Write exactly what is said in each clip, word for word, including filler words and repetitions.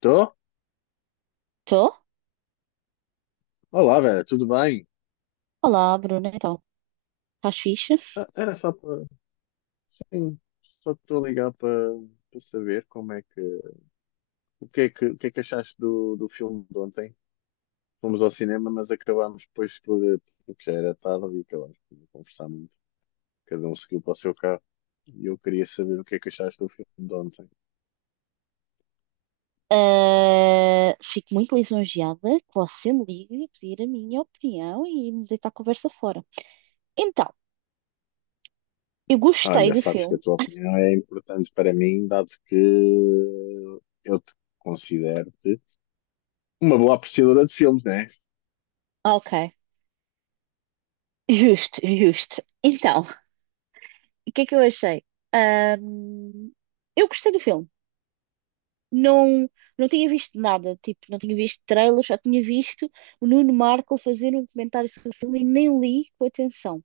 Tô? Estou? Olá, Vera, tudo bem? Olá, Bruna, então, estás fixe? Ah, era só para. Sim, só estou a ligar para para saber como é que. O que é que, o que é que achaste do, do filme de ontem? Fomos ao cinema, mas acabámos depois por. Porque já era tarde e acabámos por não conversar muito. Cada um seguiu para o seu carro. E eu queria saber o que é que achaste do filme de ontem. Ah, fico muito lisonjeada que você me ligue e pedir a minha opinião e me deitar a conversa fora. Então, eu gostei Olha, do sabes que a filme. tua opinião é importante para mim, dado que eu te considero-te uma boa apreciadora de filmes, não é? Ah, ok, justo, justo. Então, o que é que eu achei? Ahm, eu gostei do filme. Não, não tinha visto nada, tipo, não tinha visto trailers, só tinha visto o Nuno Marco fazer um comentário sobre o filme e nem li com atenção.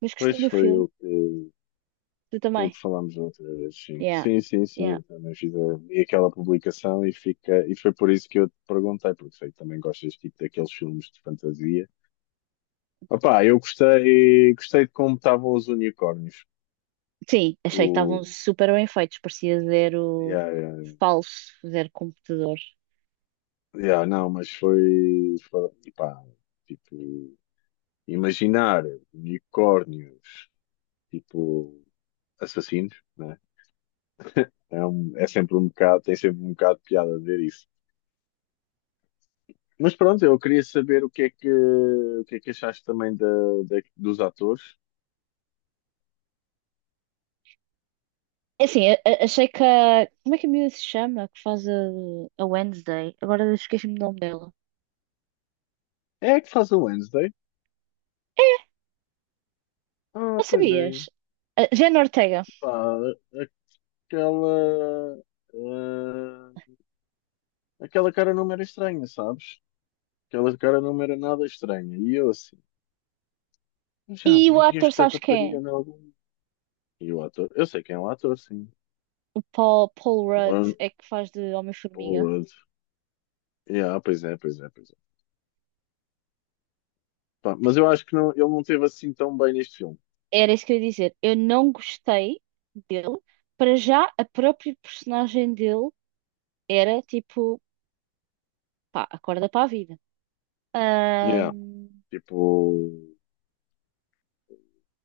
Mas gostei Pois do foi eu filme, que. tu Foi o também. que falámos da outra vez, sim. Yeah, Sim, sim, sim, yeah. eu também fiz a, vi aquela publicação e, fica, e foi por isso que eu te perguntei, porque sei que também gostas tipo, daqueles filmes de fantasia. Opá, eu gostei, gostei de como estavam os unicórnios. Sim, achei que estavam O, super bem feitos, parecia zero yeah, yeah, falso, zero computador. yeah, não, mas foi, foi, epá, tipo, imaginar unicórnios, tipo, assassinos, né? É, um, é sempre um bocado, tem sempre um bocado de piada ver isso. Mas pronto, eu queria saber o que é que, o que é que, achaste também da, da- dos atores. É assim, a- a- achei que a. Como é que a miúda se chama? Que faz a, a Wednesday? Agora esqueci-me do nome dela. É a que faz o Wednesday? Ah, Não pois sabias? é. A Jenna Ortega. Pá, aquela. ah, aquela cara não me era estranha, sabes? Aquela cara não me era nada estranha. E eu assim, "Eu já E o vi ator, esta sabes quem é? rapariga em algum. E o ator? Eu sei quem é o ator, sim. O Paul, Paul Rudd One é que faz de Homem-Formiga. Pollard. Yeah, pois é, pois é, pois é. Pá, mas eu acho que não, ele não teve assim tão bem neste filme. Era isso que eu ia dizer. Eu não gostei dele. Para já, a própria personagem dele era tipo, pá, acorda para a vida. Yeah, tipo.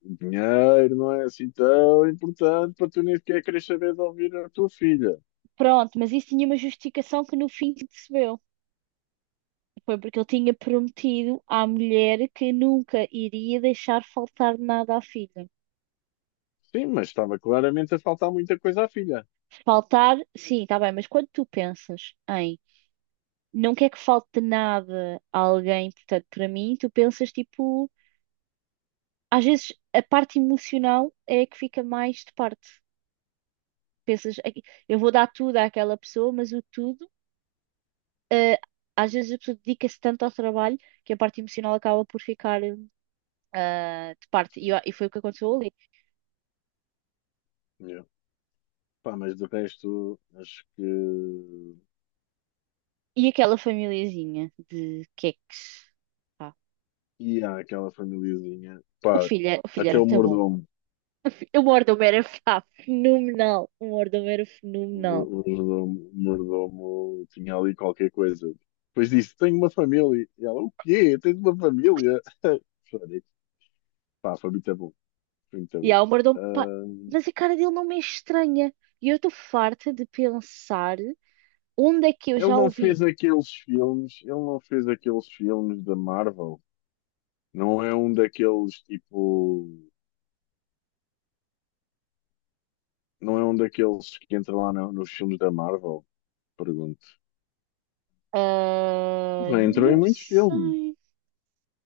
O dinheiro não é assim tão importante para tu nem sequer querer saber de ouvir a tua filha. Pronto, mas isso tinha uma justificação que no fim se percebeu. Foi porque ele tinha prometido à mulher que nunca iria deixar faltar nada à filha. Sim, mas estava claramente a faltar muita coisa à filha. Faltar, sim, está bem, mas quando tu pensas em não quer que falte nada a alguém, portanto, para mim, tu pensas tipo, às vezes a parte emocional é a que fica mais de parte. Pensas, "Ai, eu vou dar tudo àquela pessoa, mas o tudo, eh, às vezes a pessoa dedica-se tanto ao trabalho que a parte emocional acaba por ficar, hum, ah, de parte. E, Sim. eu- e foi o que aconteceu ali. Yeah. Pá, mas de resto, acho que. E aquela famíliazinha de queques. Pá, E há aquela famíliazinha. o Pá, filho, é- o filho até era o muito bom. mordomo. O mordomo era pá, fenomenal. O mordomo era O, fenomenal. o, mordomo, o mordomo tinha ali qualquer coisa. Depois disse: Tenho uma família. E ela: O quê? Tens uma família? Falei, pá, foi muito bom. Foi muito E bom. há o mordomo. Pá, mas a cara dele não me é estranha. E eu estou farta de pensar onde é que eu Ele já não fez ouvi. aqueles filmes, ele não fez aqueles filmes da Marvel. Não é um daqueles tipo. Não é um daqueles que entra lá no- nos filmes da Marvel? Pergunto. Ah, Já entrou em não muitos filmes. sei.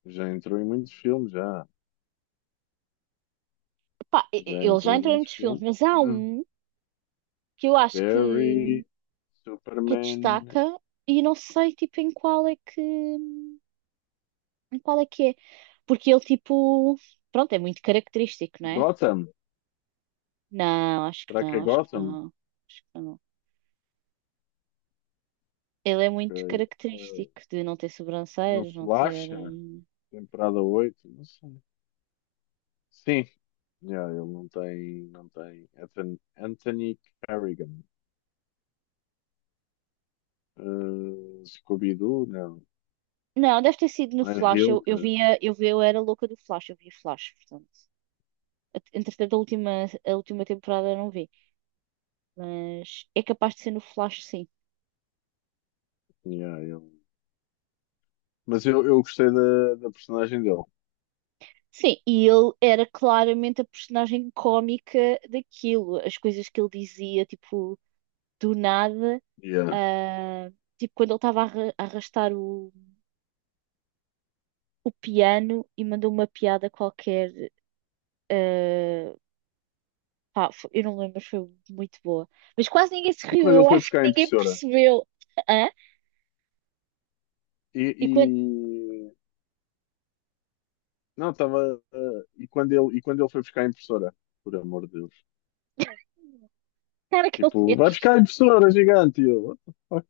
Já entrou em muitos filmes, já. Pá, e- e- Já ele já entrou em entrou em muitos muitos filmes, filmes. mas há Não. um que eu acho que, Barry, que Superman, destaca e não sei tipo em qual é que. Qual é que é? Porque ele, tipo, pronto, é muito característico, não é? Gotham. Não, acho que Será que é não, acho que Gotham? não, acho que não. Ele é muito Ok. Eh, característico de não ter no sobrancelhas, não ter. Flash, eh, temporada oito. Não sei. Sim, yeah, ele não tem, não tem. Anthony, Anthony Carrigan, Uh, Scooby-Doo, não. Não, deve ter sido no Anne Flash. Eu, eu Hilker, via, eu via, eu era louca do Flash, eu via Flash, portanto. Entretanto, a última, a última temporada eu não vi, mas é capaz de ser no Flash, sim. yeah, ele. Mas eu, eu gostei da, da, personagem dele. Sim, e ele era claramente a personagem cómica daquilo. As coisas que ele dizia, tipo, do nada, Yeah. ah, tipo quando ele estava a arra- a arrastar o, o piano e mandou uma piada qualquer. ah, Pá, fo- eu não lembro, mas foi muito boa. Mas quase ninguém se E riu, quando ele eu foi acho que buscar a ninguém impressora? percebeu. Hã? E, E quando e- não, estava. e, quando ele, e quando ele foi buscar a impressora? Por amor de Deus. A cara que ele Tipo, fez, vai buscar a impressora gigante! E eu, "What the fuck?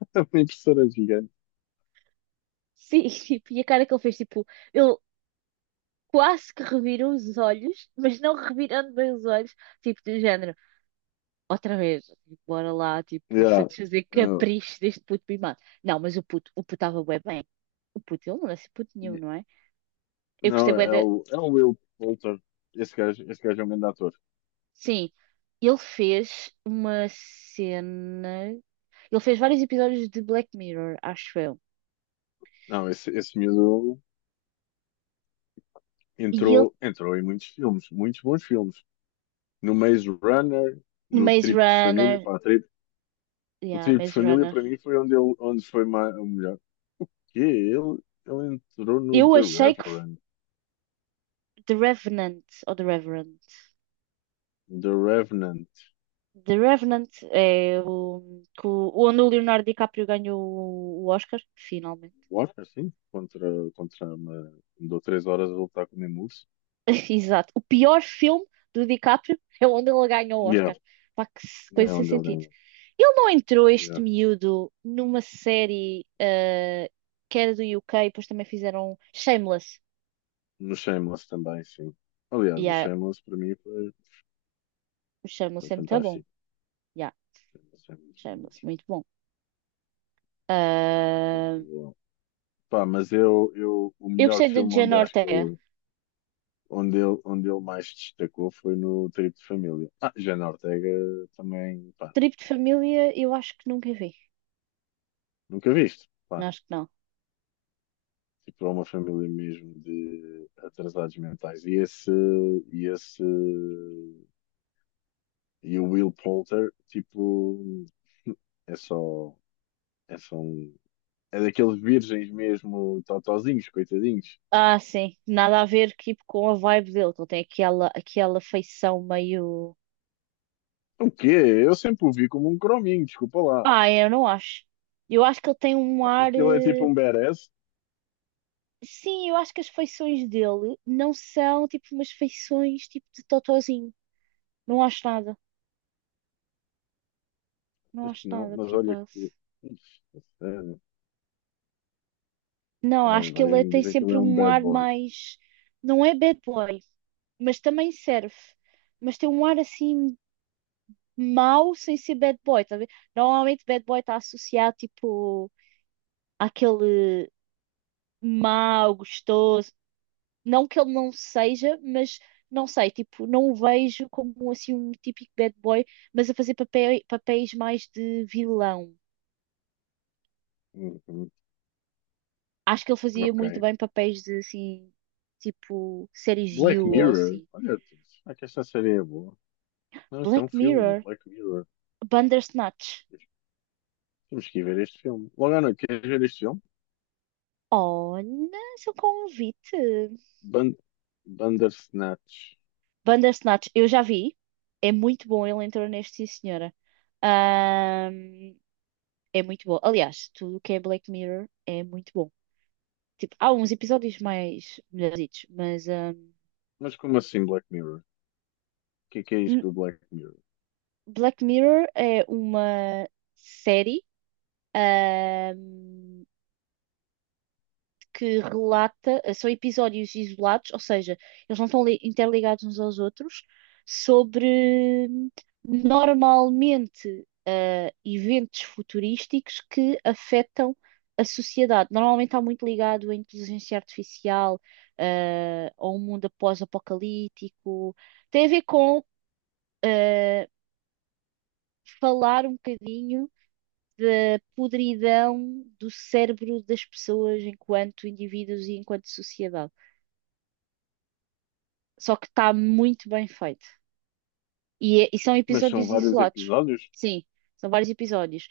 Uma impressora gigante. sim, tipo, e a cara que ele fez, tipo, ele quase que revirou os olhos, mas não revirando bem os olhos, tipo, do género. Outra vez, tipo, bora lá, tipo, Yeah. satisfazer Yeah. capricho deste puto mimado. Não, mas o puto, o puto estava bué bem. O puto, ele não nasce puto nenhum, não é? Eu gostei Não, bué é da. o, é o Will Poulter. Esse gajo, esse gajo é um grande ator. Sim, ele fez uma cena. Ele fez vários episódios de Black Mirror, acho eu. Não, esse, esse miúdo E ele, entrou, entrou em muitos filmes, muitos bons filmes. No Maze Runner, no Maze Trip de Família, Runner. pá, Trip- o Yeah, Trip de Maze Família Runner. para mim foi onde ele, onde foi mais, o melhor. Que ele, ele entrou no Eu The achei que f- Reverend, The Revenant, ou The Reverend. The Revenant, The Revenant é o, que o- onde o Leonardo DiCaprio ganhou o o Oscar, finalmente. what, assim, contra, contra uma, andou três horas a lutar com o mesmo urso. Exato. O pior filme do DiCaprio é onde ele ganha o Yeah, Oscar. Pá, que se- coisa é sem onde ele sentido. ganhou. Ele não entrou, este Yeah. miúdo, numa série eh, que era do U k depois também fizeram Shameless. No Shameless também, sim. Aliás, o Yeah, Shameless para mim foi. o Shameless Foi é muito bom. fantástico. Yeah, Foi muito bom Shameless, mesmo. muito bom. Muito Ah, bom. Pá, mas eu, eu, o eu melhor gostei de filme onde Jenna acho que Ortega. ele, onde ele, onde ele mais destacou foi no Trip de Família. Ah, Jana Ortega também, pá, Tribo de Família, eu acho que nunca vi. nunca viste. Pá, Acho que não. tipo, é uma família mesmo de atrasados mentais. E esse, e esse, e o Will Poulter, tipo, é só, é só um, é daqueles virgens mesmo, totozinhos, coitadinhos. Ah, sim. Nada a ver tipo, com a vibe dele. Ele tem aquela, aquela feição meio. O quê? Eu sempre o vi como um crominho, desculpa lá. Ah, é, eu não acho. Eu acho que ele tem um Achas ar. que ele é tipo eh, um badass? Sim, eu acho que as feições dele não são tipo umas feições tipo de totozinho. Não acho nada. Não Acho acho que não, nada, mas por olha acaso. que. Ixi, a sério. Não, Ah, acho que ele é- vais-me tem dizer que ele sempre é um um bad ar boy. mais. Não é bad boy, mas também serve. Mas tem um ar assim mau sem ser bad boy, tá a ver? Normalmente bad boy está associado tipo àquele mau, gostoso. Não que ele não seja, mas não sei, tipo, não o vejo como assim um típico bad boy, mas a fazer papéis, papéis mais de vilão. Uhum, Acho que ele fazia ok. muito bem papéis de assim, tipo, séries You Black ou Mirror? assim. Olha, será que esta série é boa? Não, isto é um Black filme, Mirror, Black Mirror. Bandersnatch. Temos que ir ver este filme. Logo à noite, queres ver este filme? Olha, seu convite. Ban Bandersnatch. Bandersnatch, eu já vi. É muito bom, ele entrou neste, sim, senhora. Ahm, É muito bom. Aliás, tudo o que é Black Mirror é muito bom. Tipo, há uns episódios mais melhorzitos, mas hum, Mas como assim Black Mirror? O que é que é isto L- do Black Mirror? Black Mirror é uma série hum, que relata, são episódios isolados, ou seja, eles não estão li- interligados uns aos outros, sobre hum, normalmente eh, eventos futurísticos que afetam a sociedade. Normalmente está muito ligado à inteligência artificial, eh, ao mundo pós-apocalíptico. Tem a ver com eh, falar um bocadinho da podridão do cérebro das pessoas enquanto indivíduos e enquanto sociedade. Só que está muito bem feito. E, é- e são Mas são episódios vários isolados. episódios? Sim, são vários episódios.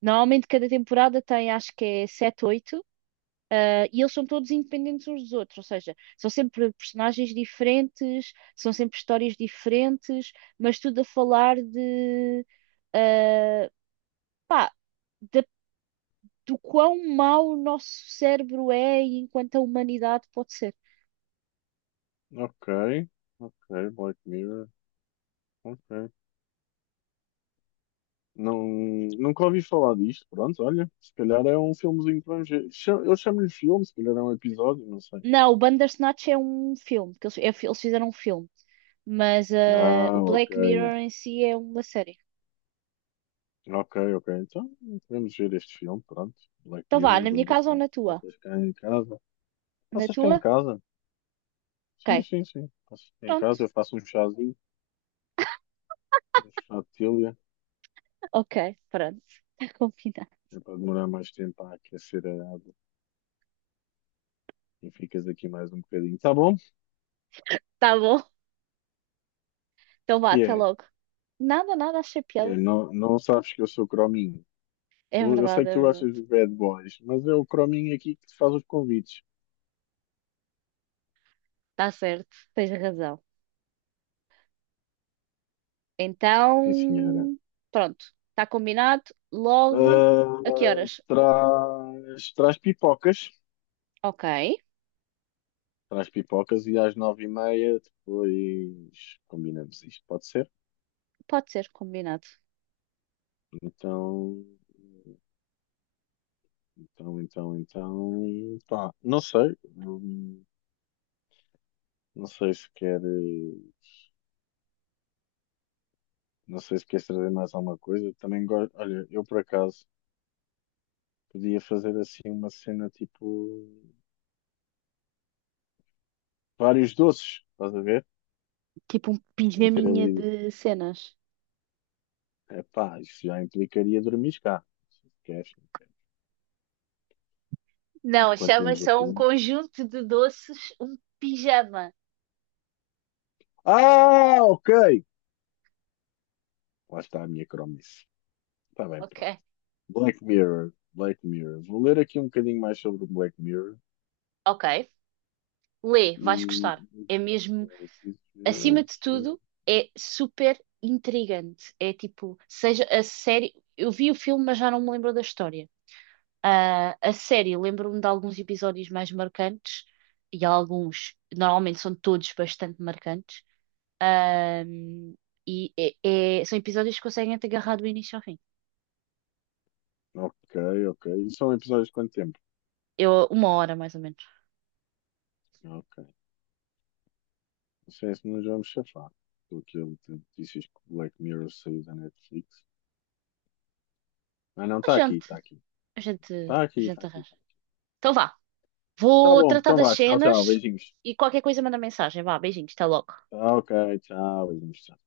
Normalmente cada temporada tem, acho que é sete oito eh, e eles são todos independentes uns dos outros, ou seja, são sempre personagens diferentes, são sempre histórias diferentes, mas tudo a falar de, ah, da do quão mau o nosso cérebro é e enquanto a humanidade pode ser. Ok, ok, Black Mirror. Ok. Não, nunca ouvi falar disto. Pronto, olha, se calhar é um filmezinho para ver. Cha- Eu chamo-lhe filme, se calhar é um episódio, não sei. Não, o Bandersnatch é um filme, que eles, é fi- eles fizeram um filme, mas eh, Ah, o ok. Black Mirror em si é uma série. Ok, ok. Então, podemos ver este filme, pronto. Black Então vá, Mirror, na minha dono das casa ou mãos. na tua? Passas cá em casa. Na Passas cá em tua? casa? Sim, Ok, sim, sim. Passas cá em pronto. casa, eu faço um chazinho, um chá de telha. Ok, pronto. Está combinado. É para demorar mais tempo a aquecer a água. E ficas aqui mais um bocadinho. Tá bom? Tá bom. Então vá, Que até é? logo. Nada, nada, achei Que piada. é? Não, não sabes que eu sou crominho. É Eu eu sei verdade, que é tu gostas verdade. dos bad boys, mas é o Crominho aqui que te faz os convites. Está certo, tens razão. Sim, senhora. Então, pronto. Está combinado. Logo, a que Ah, horas? traz, traz pipocas. Ok. Traz pipocas e às nove e meia depois combinamos isto, pode ser? Pode ser, combinado. Então, então, então, então, pá, não sei. Hum, Não sei se quer, eh, não sei se queres trazer mais alguma coisa. Também gosto, olha, eu por acaso podia fazer assim uma cena tipo vários doces, estás a ver? Tipo um Meter pijaminha ali. de cenas. Epá, isso já implicaria dormir cá. Se queres, Não, enquanto chama vemos o só um filme. conjunto de doces, um pijama. Ah, ok! Lá está a minha cromice. Está bem, Ok. pronto. Black Mirror. Black Mirror. Vou ler aqui um bocadinho mais sobre o Black Mirror Ok. Lê, vais e. gostar. É mesmo, acima de tudo, é super intrigante. É tipo, seja a série. Eu vi o filme, mas já não me lembro da história. Ah, a série, lembro-me de alguns episódios mais marcantes, e há alguns, normalmente são todos bastante marcantes. Ahm, e é- é- são episódios que conseguem te agarrar do início ao fim. Ok, ok. E são episódios de quanto tempo? Eu, uma hora, mais ou menos. Ok. Não sei se nos vamos chafar. Estou aqui a ler notícias que o Black Mirror saiu da Netflix. Ah, não, A está aqui, gente, está aqui. a gente, Está a aqui, está gente aqui. arranja. Então vá. Tá Vou bom, tratar então das vá. Tchau, tchau. cenas Beijinhos. e qualquer coisa manda mensagem. Vá, beijinhos, até logo. Tá, ok, tchau, beijinhos, tchau.